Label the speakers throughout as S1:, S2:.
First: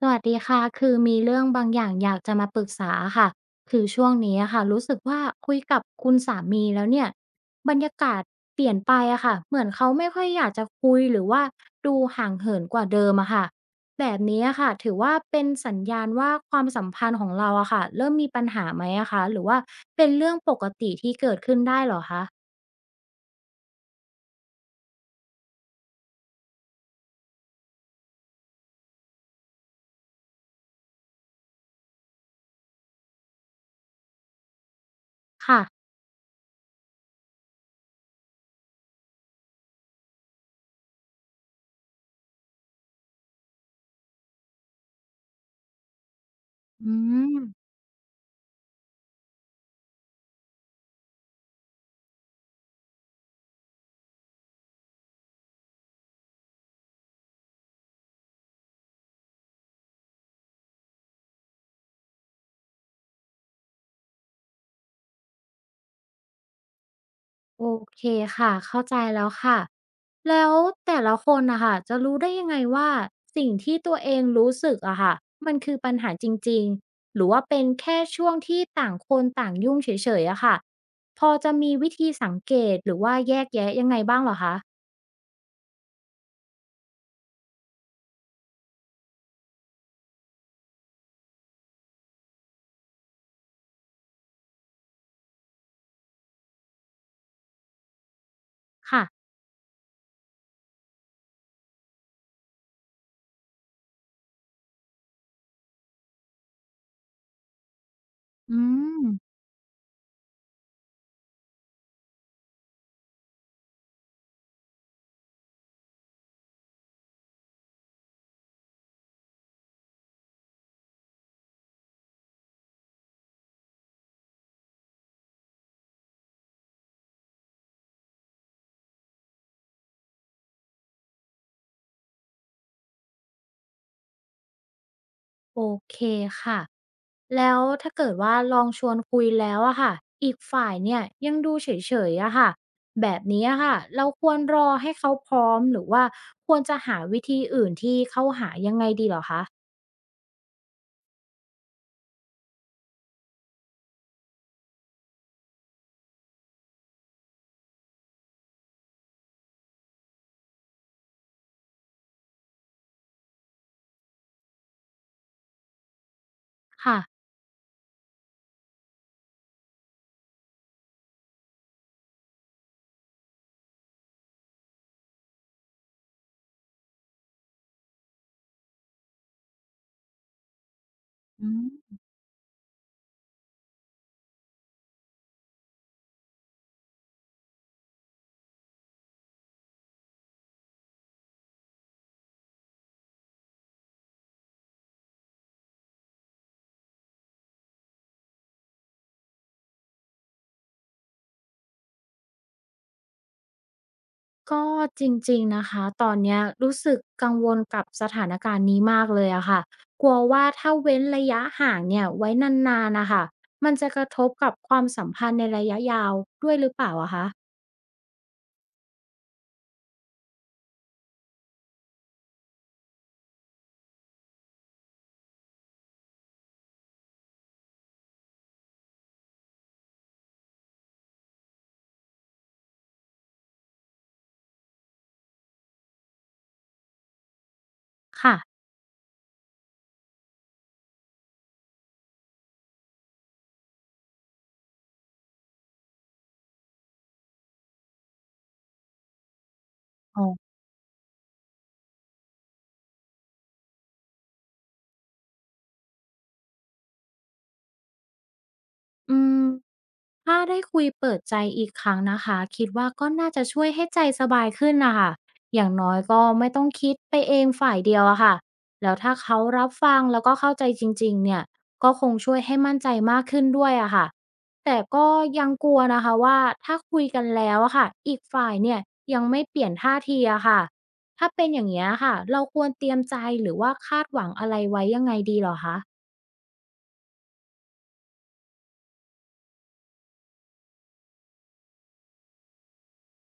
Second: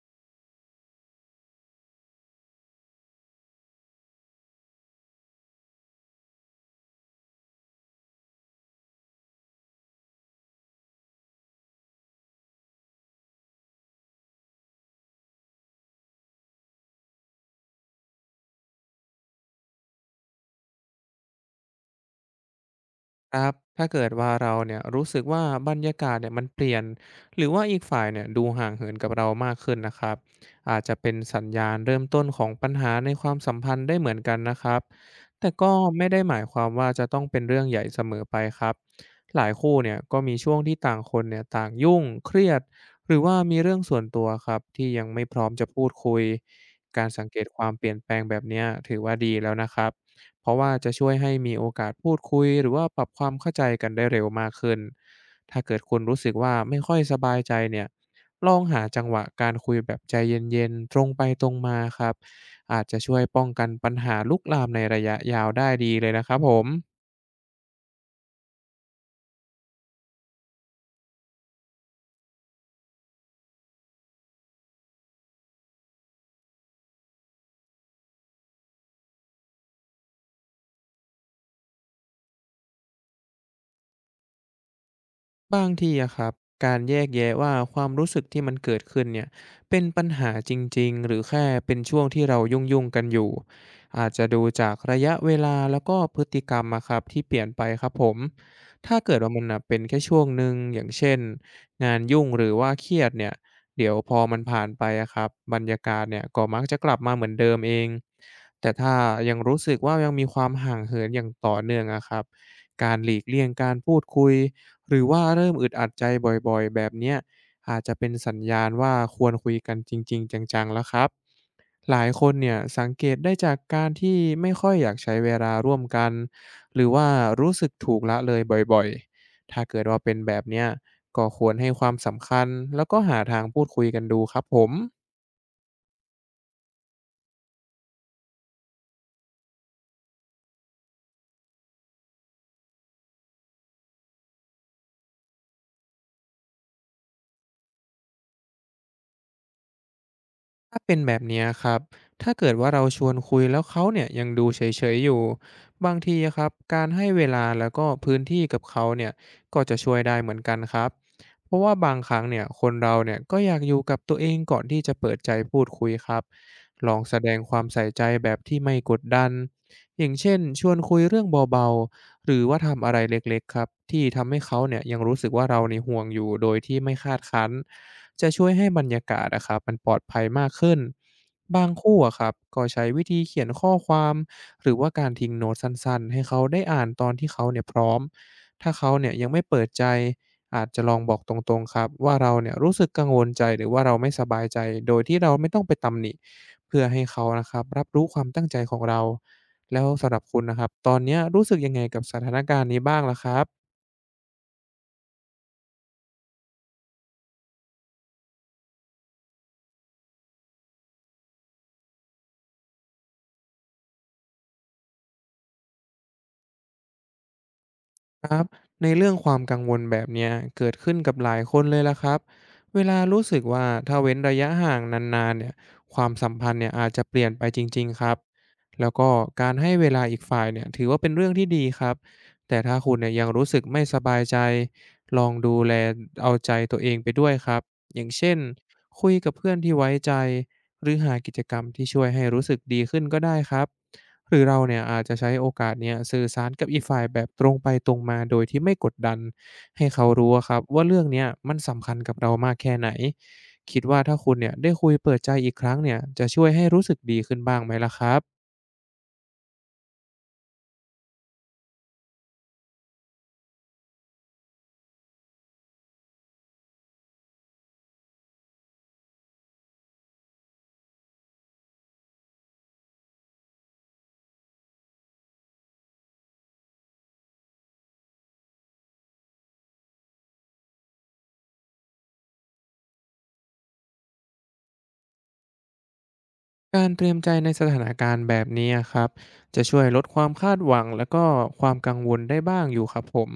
S1: สวัสดีค่ะคือมีเรื่องบางอย่างอยากจะมาปรึกษาค่ะ คือช่วงนี้อะค่ะรู้สึกว่าคุยกับคุณสามีแล้วเนี่ยบรรยากาศเปลี่ยนไปอะค่ะเหมือนเขาไม่ค่อยอยากจะคุยหรือว่าดูห่างเหินกว่าเดิมอะค่ะ แบบนี้อะค่ะถือว่าเป็นสัญญาณว่าความสัมพันธ์ของเราอะค่ะเริ่มมีปัญหาไหมอะคะหรือว่าเป็นเรื่องปกติที่เกิดขึ้นได้เหรอคะ
S2: ครับถ้าเกิดว่าเราเนี่ยรู้สึกว่าบรรยากาศเนี่ยมันเปลี่ยนหรือว่าอีกฝ่ายเนี่ยดูห่างเหินกับเรามากขึ้นนะครับอาจจะเป็นสัญญาณเริ่มต้นของปัญหาในความสัมพันธ์ได้เหมือนกันนะครับแต่
S1: ค่ะ
S2: ก็ไม่ได้หมายความว่าจะต้องเป็นเรื่องใหญ่เสมอไปครับหลายคู่เนี่ยก็มีช่วงที่ต่างคนเนี่ยต่างยุ่งเครียดหรือว่ามีเรื่องส่วนตัวครับที่ยังไม่พร้อมจะพูดคุย
S1: อื
S2: การสัง
S1: ม
S2: เกตความเปลี่ยนแปลงแบบเนี้ยถือว่าดีแล้วนะครับ เพราะว่าจะช่วยให้มีโอกาสพูดคุยหรือว่าปรับความเข้าใจกันได้เร็วมากขึ้น ถ้าเกิดคุณรู้สึกว่าไม่ค่อยสบายใจเนี่ย ลองหาจังหวะการคุยแบบใจเย็นๆตรงไปตรงมาครับ อาจจะช่วยป้องกันปัญหาลุกลามในระยะยาวได้ดีเลยนะครับผม
S1: โอเคค่ะเข้าใจแล้วค่ะแล้วแต่ละคนนะคะจะรู้ได้ยังไงว่าสิ่งที่ตัวเองรู้สึกอะค่ะมันคือปัญหาจริงๆหรือว่าเป็นแค่ช่วงที่ต่างคนต่างยุ่งเฉยๆอะค่ะพอจะมีวิธีสังเกตหรือว่าแยกแยะยังไงบ้างเหรอคะ
S2: บางทีอะครับการแยกแยะว่าความรู้สึกที่มันเกิดขึ้นเนี่ยเป็นปัญหาจริงๆหรือแค่เป็นช่วงที่เรายุ่งๆกันอยู่อาจจะดูจากระยะเวลาแล้วก็พฤติกรรมอะครับที่เปลี่ยนไปครับผมถ้า
S1: ค่ะ
S2: เกิดว่ามันน่ะเป็นแค่ช่วงหนึ่งอย่างเช่นงานยุ่งหรือว่าเครียดเนี่ยเดี๋ยวพอมันผ่านไปอะครับบรรยากาศเนี่ยก็มักจะกลับมาเหมือนเดิมเอง
S1: อื
S2: แต่ถ้า
S1: ม
S2: ยังรู้สึกว่ายังมีความห่างเหินอย่างต่อเนื่องอะครับการหลีกเลี่ยงการพูดคุย หรือว่าเริ่มอึดอัดใจบ่อยๆแบบเนี้ยอาจจะเป็นสัญญาณว่าควรคุยกันจริงๆจังๆแล้วครับหลายคนเนี่ยสังเกตได้จากการที่ไม่ค่อยอยากใช้เวลาร่วมกันหรือว่ารู้สึกถูกละเลยบ่อยๆถ้าเกิดว่าเป็นแบบเนี้ยก็ควรให้ความสำคัญแล้วก็หาทางพูดคุยกันดูครับผม
S1: โอเคค่ะแล้วถ้าเกิดว่าลองชวนคุยแล้วอะค่ะอีกฝ่ายเนี่ยยังดูเฉยๆอะค่ะแบบนี้อะค่ะเราควรรอให้เขาพร้อมหรือว่าควรจะหาวิธีอื่นที่เข้าหายังไงดีเหรอคะ
S2: ถ้าเป็นแบบเนี้ยครับ ถ้าเกิดว่าเราชวนคุยแล้วเขาเนี่ยยังดูเฉยๆอยู่ บางทีอะครับการให้เวลาแล้วก็พื้นที่กับเขาเนี่ยก็จะช่วยได้เหมือนกันครับ เพราะว่าบางครั้งเนี่ยคนเราเนี่ยก็อยากอยู่กับตัวเองก่อนที่จะเปิดใจพูดคุยครับลอ
S1: ค่ะ
S2: งแสดงความใส่ใจแบบที่ไม่กดดันอย่างเช่นชวนคุยเรื่องเบาๆหรือว่าทำอะไรเล็กๆครับที่ทำให้เขาเนี่ยยังรู้สึกว่าเราในยห่วงอยู่โดยที่ไม่คาดคั้นจะช่วยให้บรรยากาศนะครับมันปลอดภัยมากขึ้น
S1: อื
S2: บาง
S1: ม
S2: คู่อะครับก็ใช้วิธีเขียนข้อความหรือว่าการทิ้งโน้ตสั้นๆให้เขาได้อ่านตอนที่เขาเนี่ยพร้อม ถ้าเขาเนี่ยยังไม่เปิดใจอาจจะลองบอกตรงๆครับว่าเราเนี่ยรู้สึกกังวลใจหรือว่าเราไม่สบายใจโดยที่เราไม่ต้องไปตำหนิเพื่อให้เขานะครับรับรู้ความตั้งใจของเราแล้วสำหรับคุณนะครับตอนเนี้ยรู้สึกยังไงกับสถานการณ์นี้บ้างล่ะครับ
S1: ก็จริงๆนะคะตอนเนี้ยรู้สึกกังวลกับสถานการณ์นี้มากเลยอะค่ะกลัวว่าถ้าเว้นระยะห่างเนี่ยไว้นานๆนะคะมันจะกระทบกับความสัมพันธ์ในระยะยาวด้วยหรือเปล่าอะคะ
S2: ครับในเรื่องความกังวลแบบเนี้ยเกิดขึ้นกับหลายคนเลยล่ะครับเวลารู้สึกว่าถ้าเว้นระยะห่างนานๆเนี่ยความสัมพันธ์เนี่ยอาจจะเปลี่ยนไปจริงๆครับแล้วก็การให้เวลาอีกฝ่ายเนี่ยถือว่าเป็นเรื่องที่ดีครับแต่ถ้าคุณเนี่ยยังรู้สึกไม่สบายใจลองดูแลเอาใจตัวเองไปด้วยครับอย่างเช่
S1: ค่ะ
S2: นคุยกับเพื่อนที่ไว้ใจหรือหากิจกรรมที่ช่วยให้รู้สึกดีขึ้นก็ได้ครับ หรือเราเนี่ยอาจจะใช้โอกาสเนี่ยสื่อสารกับอีกฝ่ายแบบตรงไปตรงมาโดยที่ไม่กดดันให้เขารู้อะครับว่าเรื่องเนี้ยมันสำคัญกับเรามากแค่ไหนคิดว่าถ้าคุณเนี่ยได้คุยเปิดใจอีกครั้งเนี่ยจะช่วยให้รู้สึกดีขึ้นบ้างไหมล่ะครับ
S1: อืมถ้าได้คุยเปิดใจอีกครั้งนะคะคิดว่าก็น่าจะช่วยให้ใจสบายขึ้นนะคะอย่างน้อยก็ไม่ต้องคิดไปเองฝ่ายเดียวอะค่ะแล้วถ้าเขารับฟังแล้วก็เข้าใจจริงๆเนี่ยก็คงช่วยให้มั่นใจมากขึ้นด้วยอะค่ะแต่ก็ยังกลัวนะคะว่าถ้าคุยกันแล้วอะค่ะอีกฝ่ายเนี่ยยังไม่เปลี่ยนท่าทีอะค่ะถ้าเป็นอย่างเงี้ยค่ะเราควรเตรียมใจหรือว่าคาดหวังอะไรไว้ยังไงดีเหรอคะ
S2: การเตรียมใจในสถานการณ์แบบนี้อะครับจะช่วยลดความคาดหวังแล้วก็ความกังวลได้บ้างอยู่ครับผม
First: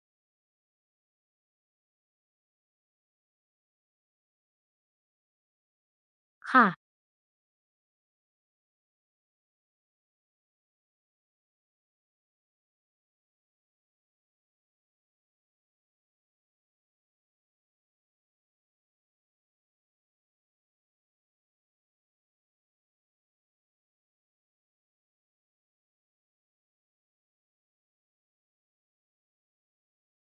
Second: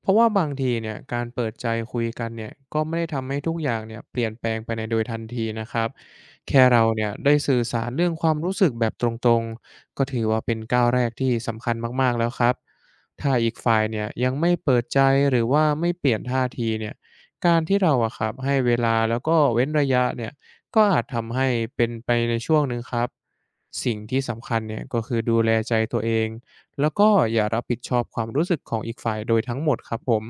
S2: เพราะว่าบางทีเนี่ยการเปิดใจคุยกันเนี่ยก็ไม่ได้ทำให้ทุกอย่างเนี่ยเปลี่ยนแปลงไปในโดยทันทีนะครับแค่
S1: ค่ะ
S2: เราเนี่ยได้สื่อสารเรื่องความรู้สึกแบบตรงๆก็ถือว่าเป็นก้าวแรกที่สำคัญมากๆแล้วครับถ้าอีกฝ่ายเนี่ยยังไม่เปิดใจหรือว่าไม่เปลี่ยนท่าทีเนี่ยการที่เราอะครับให้เวลาแล้วก็เว้นระยะเนี่ย ก็อาจทำให้เป็นไปในช่วงหนึ่งครับสิ่งที่สำคัญเนี่ยก็คือดูแลใจตัวเองแล้วก็อย่ารับผิดชอบความรู้สึกของอีกฝ่ายโดยทั้งหมดครับผม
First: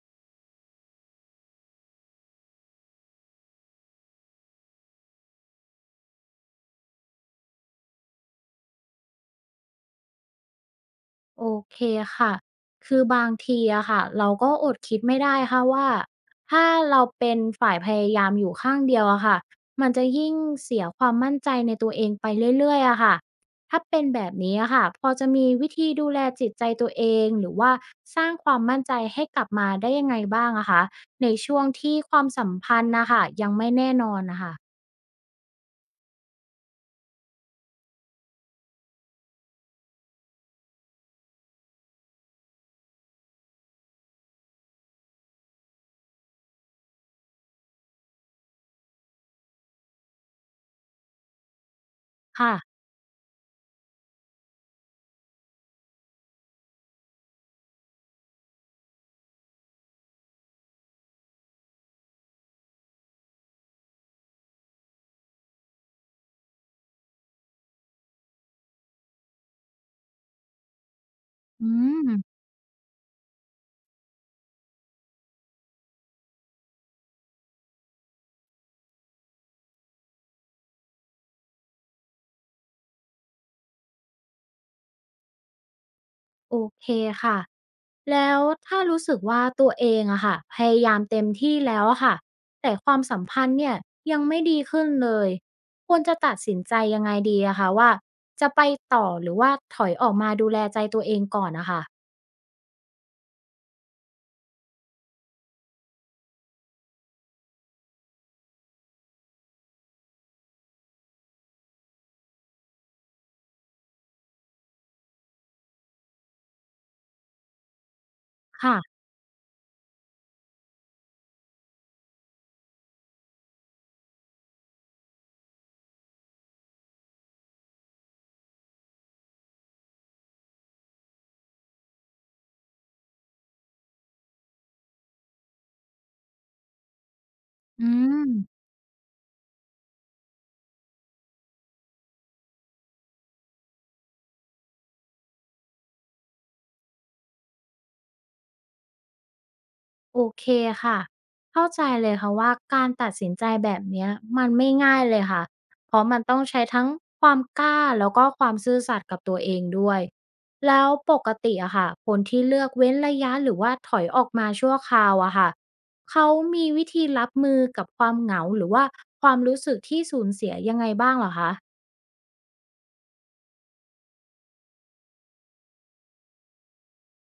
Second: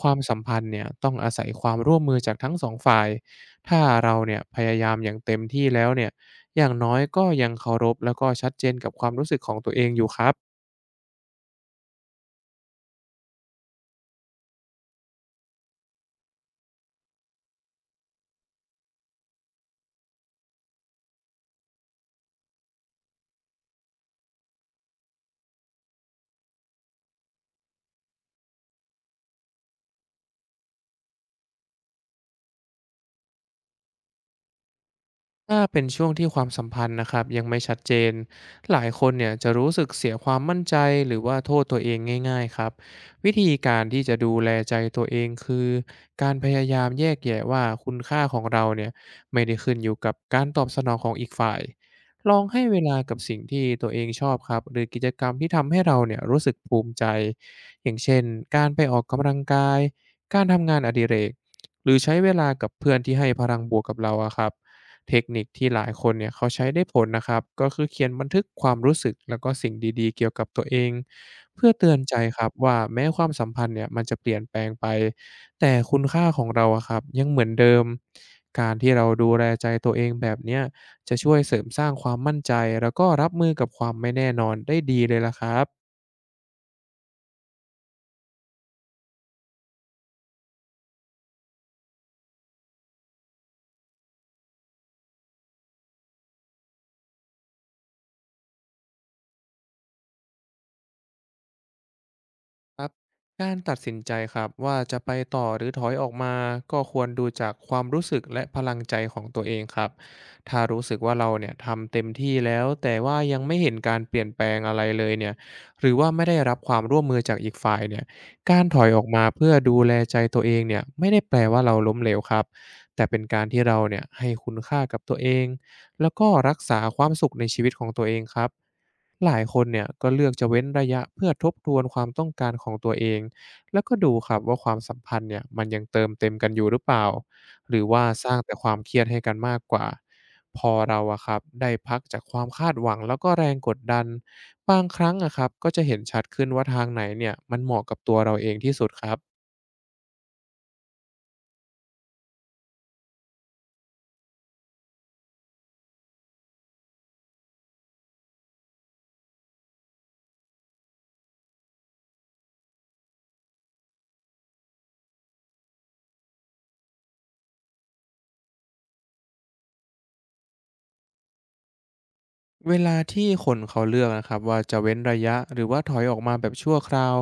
S2: ความสัมพันธ์เนี่ยต้องอาศัยความร่วมมือจากทั้งสองฝ่ายถ้าเราเนี่ยพยายามอย่างเต็มที่แล้วเนี่ยอย่างน้อยก็ยังเคารพแล้วก็ชัดเจนกับความรู้สึกของตัวเองอยู่ครับ
S1: โอเคค่ะ คือบางทีอะค่ะเราก็อดคิดไม่ได้ค่ะว่าถ้าเราเป็นฝ่ายพยายามอยู่ข้างเดียวอะค่ะมันจะยิ่งเสียความมั่นใจในตัวเองไปเรื่อยๆอะค่ะถ้าเป็นแบบนี้อะค่ะพอจะมีวิธีดูแลจิตใจตัวเองหรือว่าสร้างความมั่นใจให้กลับมาได้ยังไงบ้างอะคะในช่วงที่ความสัมพันธ์นะคะยังไม่แน่นอนนะคะ
S2: ถ้าเป็นช่วงที่ความสัมพันธ์นะครับยังไม่ชัดเจนหลายคนเนี่ยจะรู้สึกเสียความมั่นใจหรือว่าโทษตัวเองง่ายๆครับวิธีการที่จะดูแลใจตัวเองคือการพยายามแยกแยะว่าคุณค่าของเราเนี่ยไม่ได้ขึ้นอยู่กับการตอบสนองของอีกฝ่ายลอง
S1: ค่ะ
S2: ให้เวลากับสิ่งที่ตัวเองชอบครับหรือกิจกรรมที่ทำให้เราเนี่ยรู้สึกภูมิใจอย่างเช่นการไปออกกำลังกายการทำงานอดิเรกหรือใช้เวลากับเพื่อนที่ให้พลังบวกกับเราอะครับ เทคนิคที่หลายคนเนี่ยเขาใช้ได้ผลนะครับก็คือเขียนบันทึกความรู้สึกแล้วก็สิ่งดีๆเกี่ยวกับตัวเอง
S1: อื
S2: เพื่อเตือนใจ
S1: ม
S2: ครับว่าแม้ความสัมพันธ์เนี่ยมันจะเปลี่ยนแปลงไปแต่คุณค่าของเราอะครับยังเหมือนเดิมการที่เราดูแลใจตัวเองแบบเนี้ยจะช่วยเสริมสร้างความมั่นใจแล้วก็รับมือกับความไม่แน่นอนได้ดีเลยล่ะครับ
S1: โอเคค่ะ แล้วถ้ารู้สึกว่าตัวเองอะค่ะพยายามเต็มที่แล้วอะค่ะ แต่ความสัมพันธ์เนี่ยยังไม่ดีขึ้นเลย ควรจะตัดสินใจยังไงดีอะคะว่าจะไปต่อหรือว่าถอยออกมาดูแลใจตัวเองก่อนนะคะ
S2: ครับการตัดสินใจครับว่าจะไปต่อหรือถอยออกมาก็ควรดูจากความรู้สึกและพลังใจของตัวเองครับถ้ารู้สึกว่าเราเนี่ยทำเต็มที่แล้วแต่ว่ายังไม่เห็นการเปลี่ยนแปลงอะไรเลยเนี่ยหรือว่าไม่ได้รับความร่วมมือจากอีกฝ่ายเนี่ยการถอยอ
S1: ค่ะ
S2: อกมาเพื่อดูแลใจตัวเองเนี่ยไม่ได้แปลว่าเราล้มเหลวครับแต่เป็นการที่เราเนี่ยให้คุณค่ากับตัวเองแล้วก็รักษาความสุขในชีวิตของตัวเองครับ หลายคนเนี่ยก็เลือกจะเว้นระยะเพื่อทบทวนความต้องการของตัวเองแล้วก็ดูครับว่าความสัมพันธ์เนี่ยมันยังเติมเต็มกันอยู่หรือเปล่าหรือ
S1: อื
S2: ว่าสร้างแต่
S1: ม
S2: ความเครียดให้กันมากกว่าพอเราอะครับได้พักจากความคาดหวังแล้วก็แรงกดดันบางครั้งอะครับก็จะเห็นชัดขึ้นว่าทางไหนเนี่ยมันเหมาะกับตัวเราเองที่สุดครับ
S1: โอเคค่ะเข้าใจเลยค่ะว่าการตัดสินใจแบบเนี้ยมันไม่ง่ายเลยค่ะ เพราะมันต้องใช้ทั้งความกล้าแล้วก็ความซื่อสัตย์กับตัวเองด้วยแล้วปกติอะค่ะคนที่เลือกเว้นระยะหรือว่าถอยออกมาชั่วคราวอะค่ะเขามีวิธีรับมือกับความเหงาหรือว่าความรู้สึกที่สูญเสียยังไงบ้างเหรอคะ
S2: เวลาที่คนเขาเลือกนะครับว่าจะเว้นระยะหรือว่าถอยออกมาแบบชั่วคราว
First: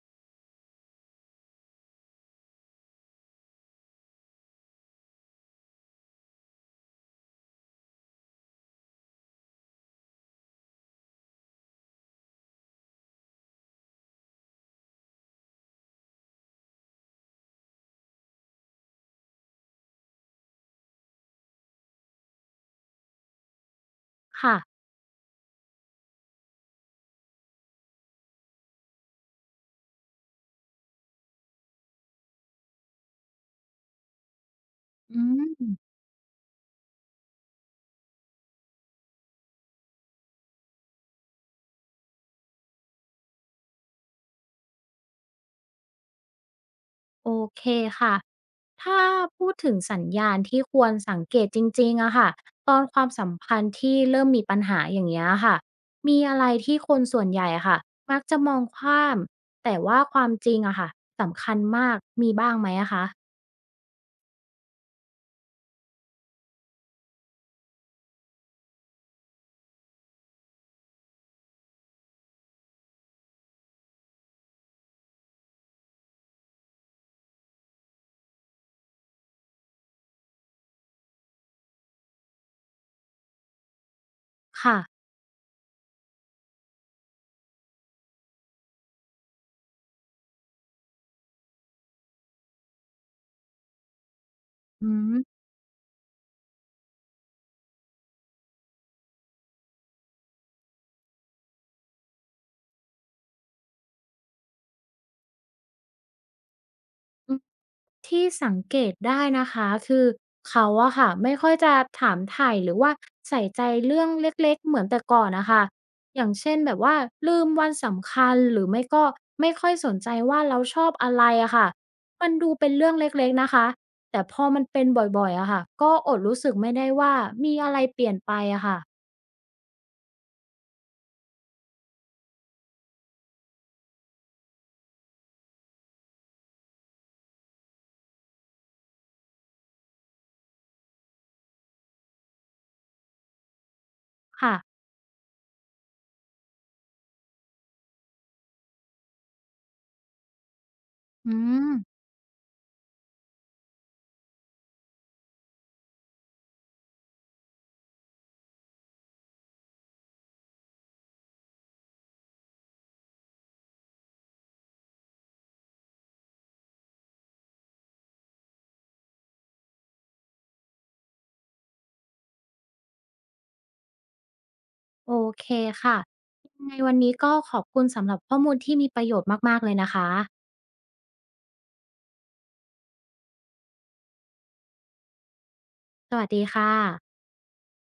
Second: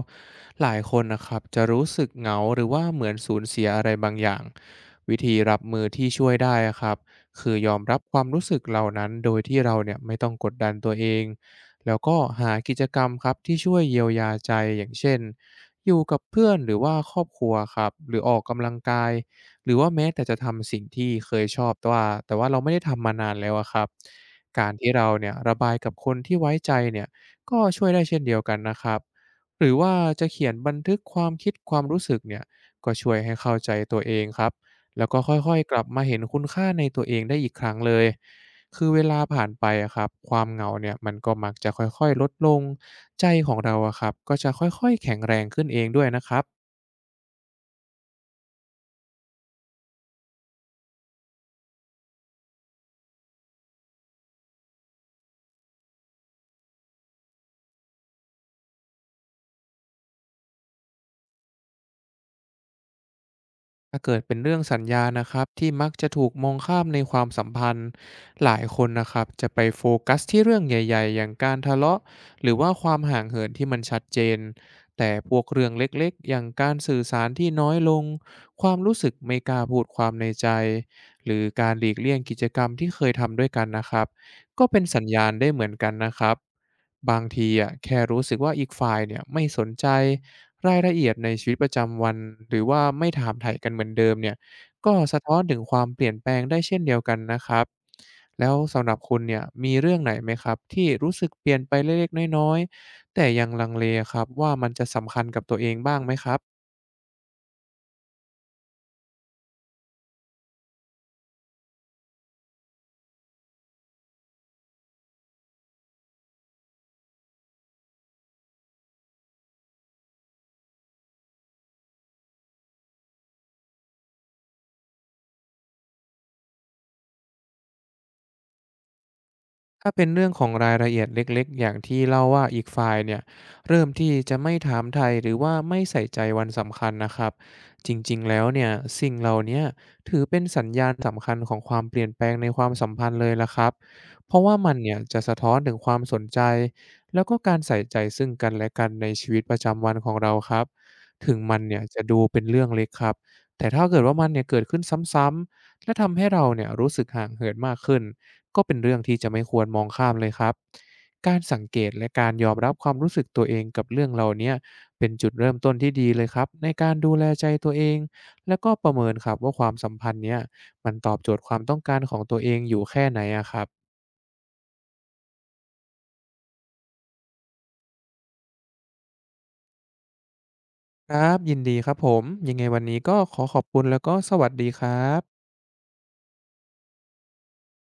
S2: หลายคนนะครับจะรู้สึกเหงาหรือว่าเหมือนสูญเสียอะไรบางอย่างวิธีรับมือที่ช่วยได้อะครับคือยอมรับความรู้สึกเหล่านั้นโดยที่เราเนี่ยไม่ต้องกดดันตัวเองแล้วก็หากิจกรรมครับที่ช่วยเยียวยาใจอย่างเช่นอยู่กับเพื่อนหรือว่าครอบครัวครับหรือออกกำลังกายหรือว่าแม้แต่จะทำสิ่งที่เคยชอบแต่ว่าเราไม่ได้ทำมานานแล้วอะครับ
S1: ค่ะ
S2: การที่เราเนี่ยระบายกับคนที่ไว้ใจเนี่ยก็ช่วยได้เช่นเดียวกันนะครับหรือว่าจะเขียนบันทึกความคิดความรู้สึกเนี่ยก็ช่วยให้เข้าใจตัวเองครับแล้ว
S1: อื
S2: ก็ค่อยๆกลับ
S1: ม
S2: มาเห็นคุณค่าในตัวเองได้อีกครั้งเลยคือเวลาผ่านไปอะครับความเหงาเนี่ยมันก็มักจะค่อยๆลดลงใจของเราอะครับก็จะค่อยๆแข็งแรงขึ้นเองด้วยนะครับ
S1: โอเคค่ะ ถ้าพูดถึงสัญญาณที่ควรสังเกตจริงๆอะค่ะตอนความสัมพันธ์ที่เริ่มมีปัญหาอย่างเงี้ยค่ะมีอะไรที่คนส่วนใหญ่อะค่ะมักจะมองข้าม แต่ว่าความจริงอะค่ะสำคัญมากมีบ้างไหมอะคะ
S2: ถ้าเกิดเป็นเรื่องสัญญานะครับที่มักจะถูกมองข้ามในความสัมพันธ์หลายคนนะครับจะไปโฟกัสที่เรื่องใหญ่ๆอย่างการทะเลาะหรือว่าความห่างเหินที่มันชัดเจนแต่พวกเรื่องเล็กๆอย่างการสื่อสารที่น้อยลงความรู้สึกไม่กล้าพูดความในใจหรือการหลีกเลี่ยงกิจกรรมที่เคยทำด้วยกันนะครับ ก็
S1: ค่ะ
S2: เป็นสัญญาณได้เหมือนกันนะครับบางทีอะแค่รู้สึกว่าอีกฝ่ายเนี่ยไม่สนใจรายละเอียดในชีวิตประจำวันหรือว่าไม่ถามไถ่กันเหมือนเดิมเนี่ย
S1: อื
S2: ก็สะ
S1: ม
S2: ท้อนถึงความเปลี่ยนแปลงได้เช่นเดียวกันนะครับแล้วสำหรับคุณเนี่ยมีเรื่องไหนไหมครับที่รู้สึกเปลี่ยนไปเล็กๆน้อยๆแต่ยังลังเลครับว่ามันจะสำคัญกับตัวเองบ้างไหมครับ
S1: ที่สังเกตได้นะคะคือเขาอะค่ะไม่ค่อยจะถามไถ่หรือว่าใส่ใจเรื่องเล็กๆเหมือนแต่ก่อนน่ะคะอย่างเช่นแบบว่าลืมวันสำคัญหรือไม่ก็ไม่ค่อยสนใจว่าเราชอบอะไรอะค่ะมันดูเป็นเรื่องเล็กๆนะคะแต่พอมันเป็นบ่อยๆอะค่ะก็อดรู้สึกไม่ได้ว่ามีอะไรเปลี่ยนไปอะค่ะ
S2: ถ้าเป็นเรื่องของรายละเอียดเล็กๆ อย่างที่เล่าว่าอีกฝ่ายเนี่ยเริ่มที่จะไม่ถามไทยหรือว่าไม่ใส่ใจวันสำคัญนะครับจริงๆ แล้วเนี่ยสิ่งเหล่าเนี้ยถือเป็นสัญญาณสำคัญของความเปลี่ยนแปลงในความสัมพันธ์เลยละครับเพราะว่า
S1: ค่ะ
S2: มันเนี่ยจะสะท้อนถึงความสนใจแล้วก็การใส่ใจซึ่งกันและกันในชีวิตประจำวันของเราครับ
S1: อื
S2: ถึงมัน
S1: ม
S2: เนี่ยจะดูเป็นเรื่องเล็กครับแต่ถ้าเกิดว่ามันเนี่ยเกิดขึ้นซ้ำๆและทำให้เราเนี่ยรู้สึกห่างเหินมากขึ้น ก็เป็นเรื่องที่จะไม่ควรมองข้ามเลยครับการสังเกตและการยอมรับความรู้สึกตัวเองกับเรื่องเหล่าเนี้ยเป็นจุดเริ่มต้นที่ดีเลยครับในการดูแลใจตัวเองแล้วก็ประเมินครับว่าความสัมพันธ์เนี้ยมันตอบโจทย์ความต้องการของตัวเองอยู่แค่ไหนอะครับ
S1: โอเคค่ะยังไงวันนี้ก็ขอบคุณสำหรับข้อมูลที่มีประโยชน์มากๆเลยนะคะ
S2: ครับยินดีครับผมยังไงวันนี้ก็ขอขอบคุณแล้วก็สวัสดีครับ
S1: สวัสดีค่ะ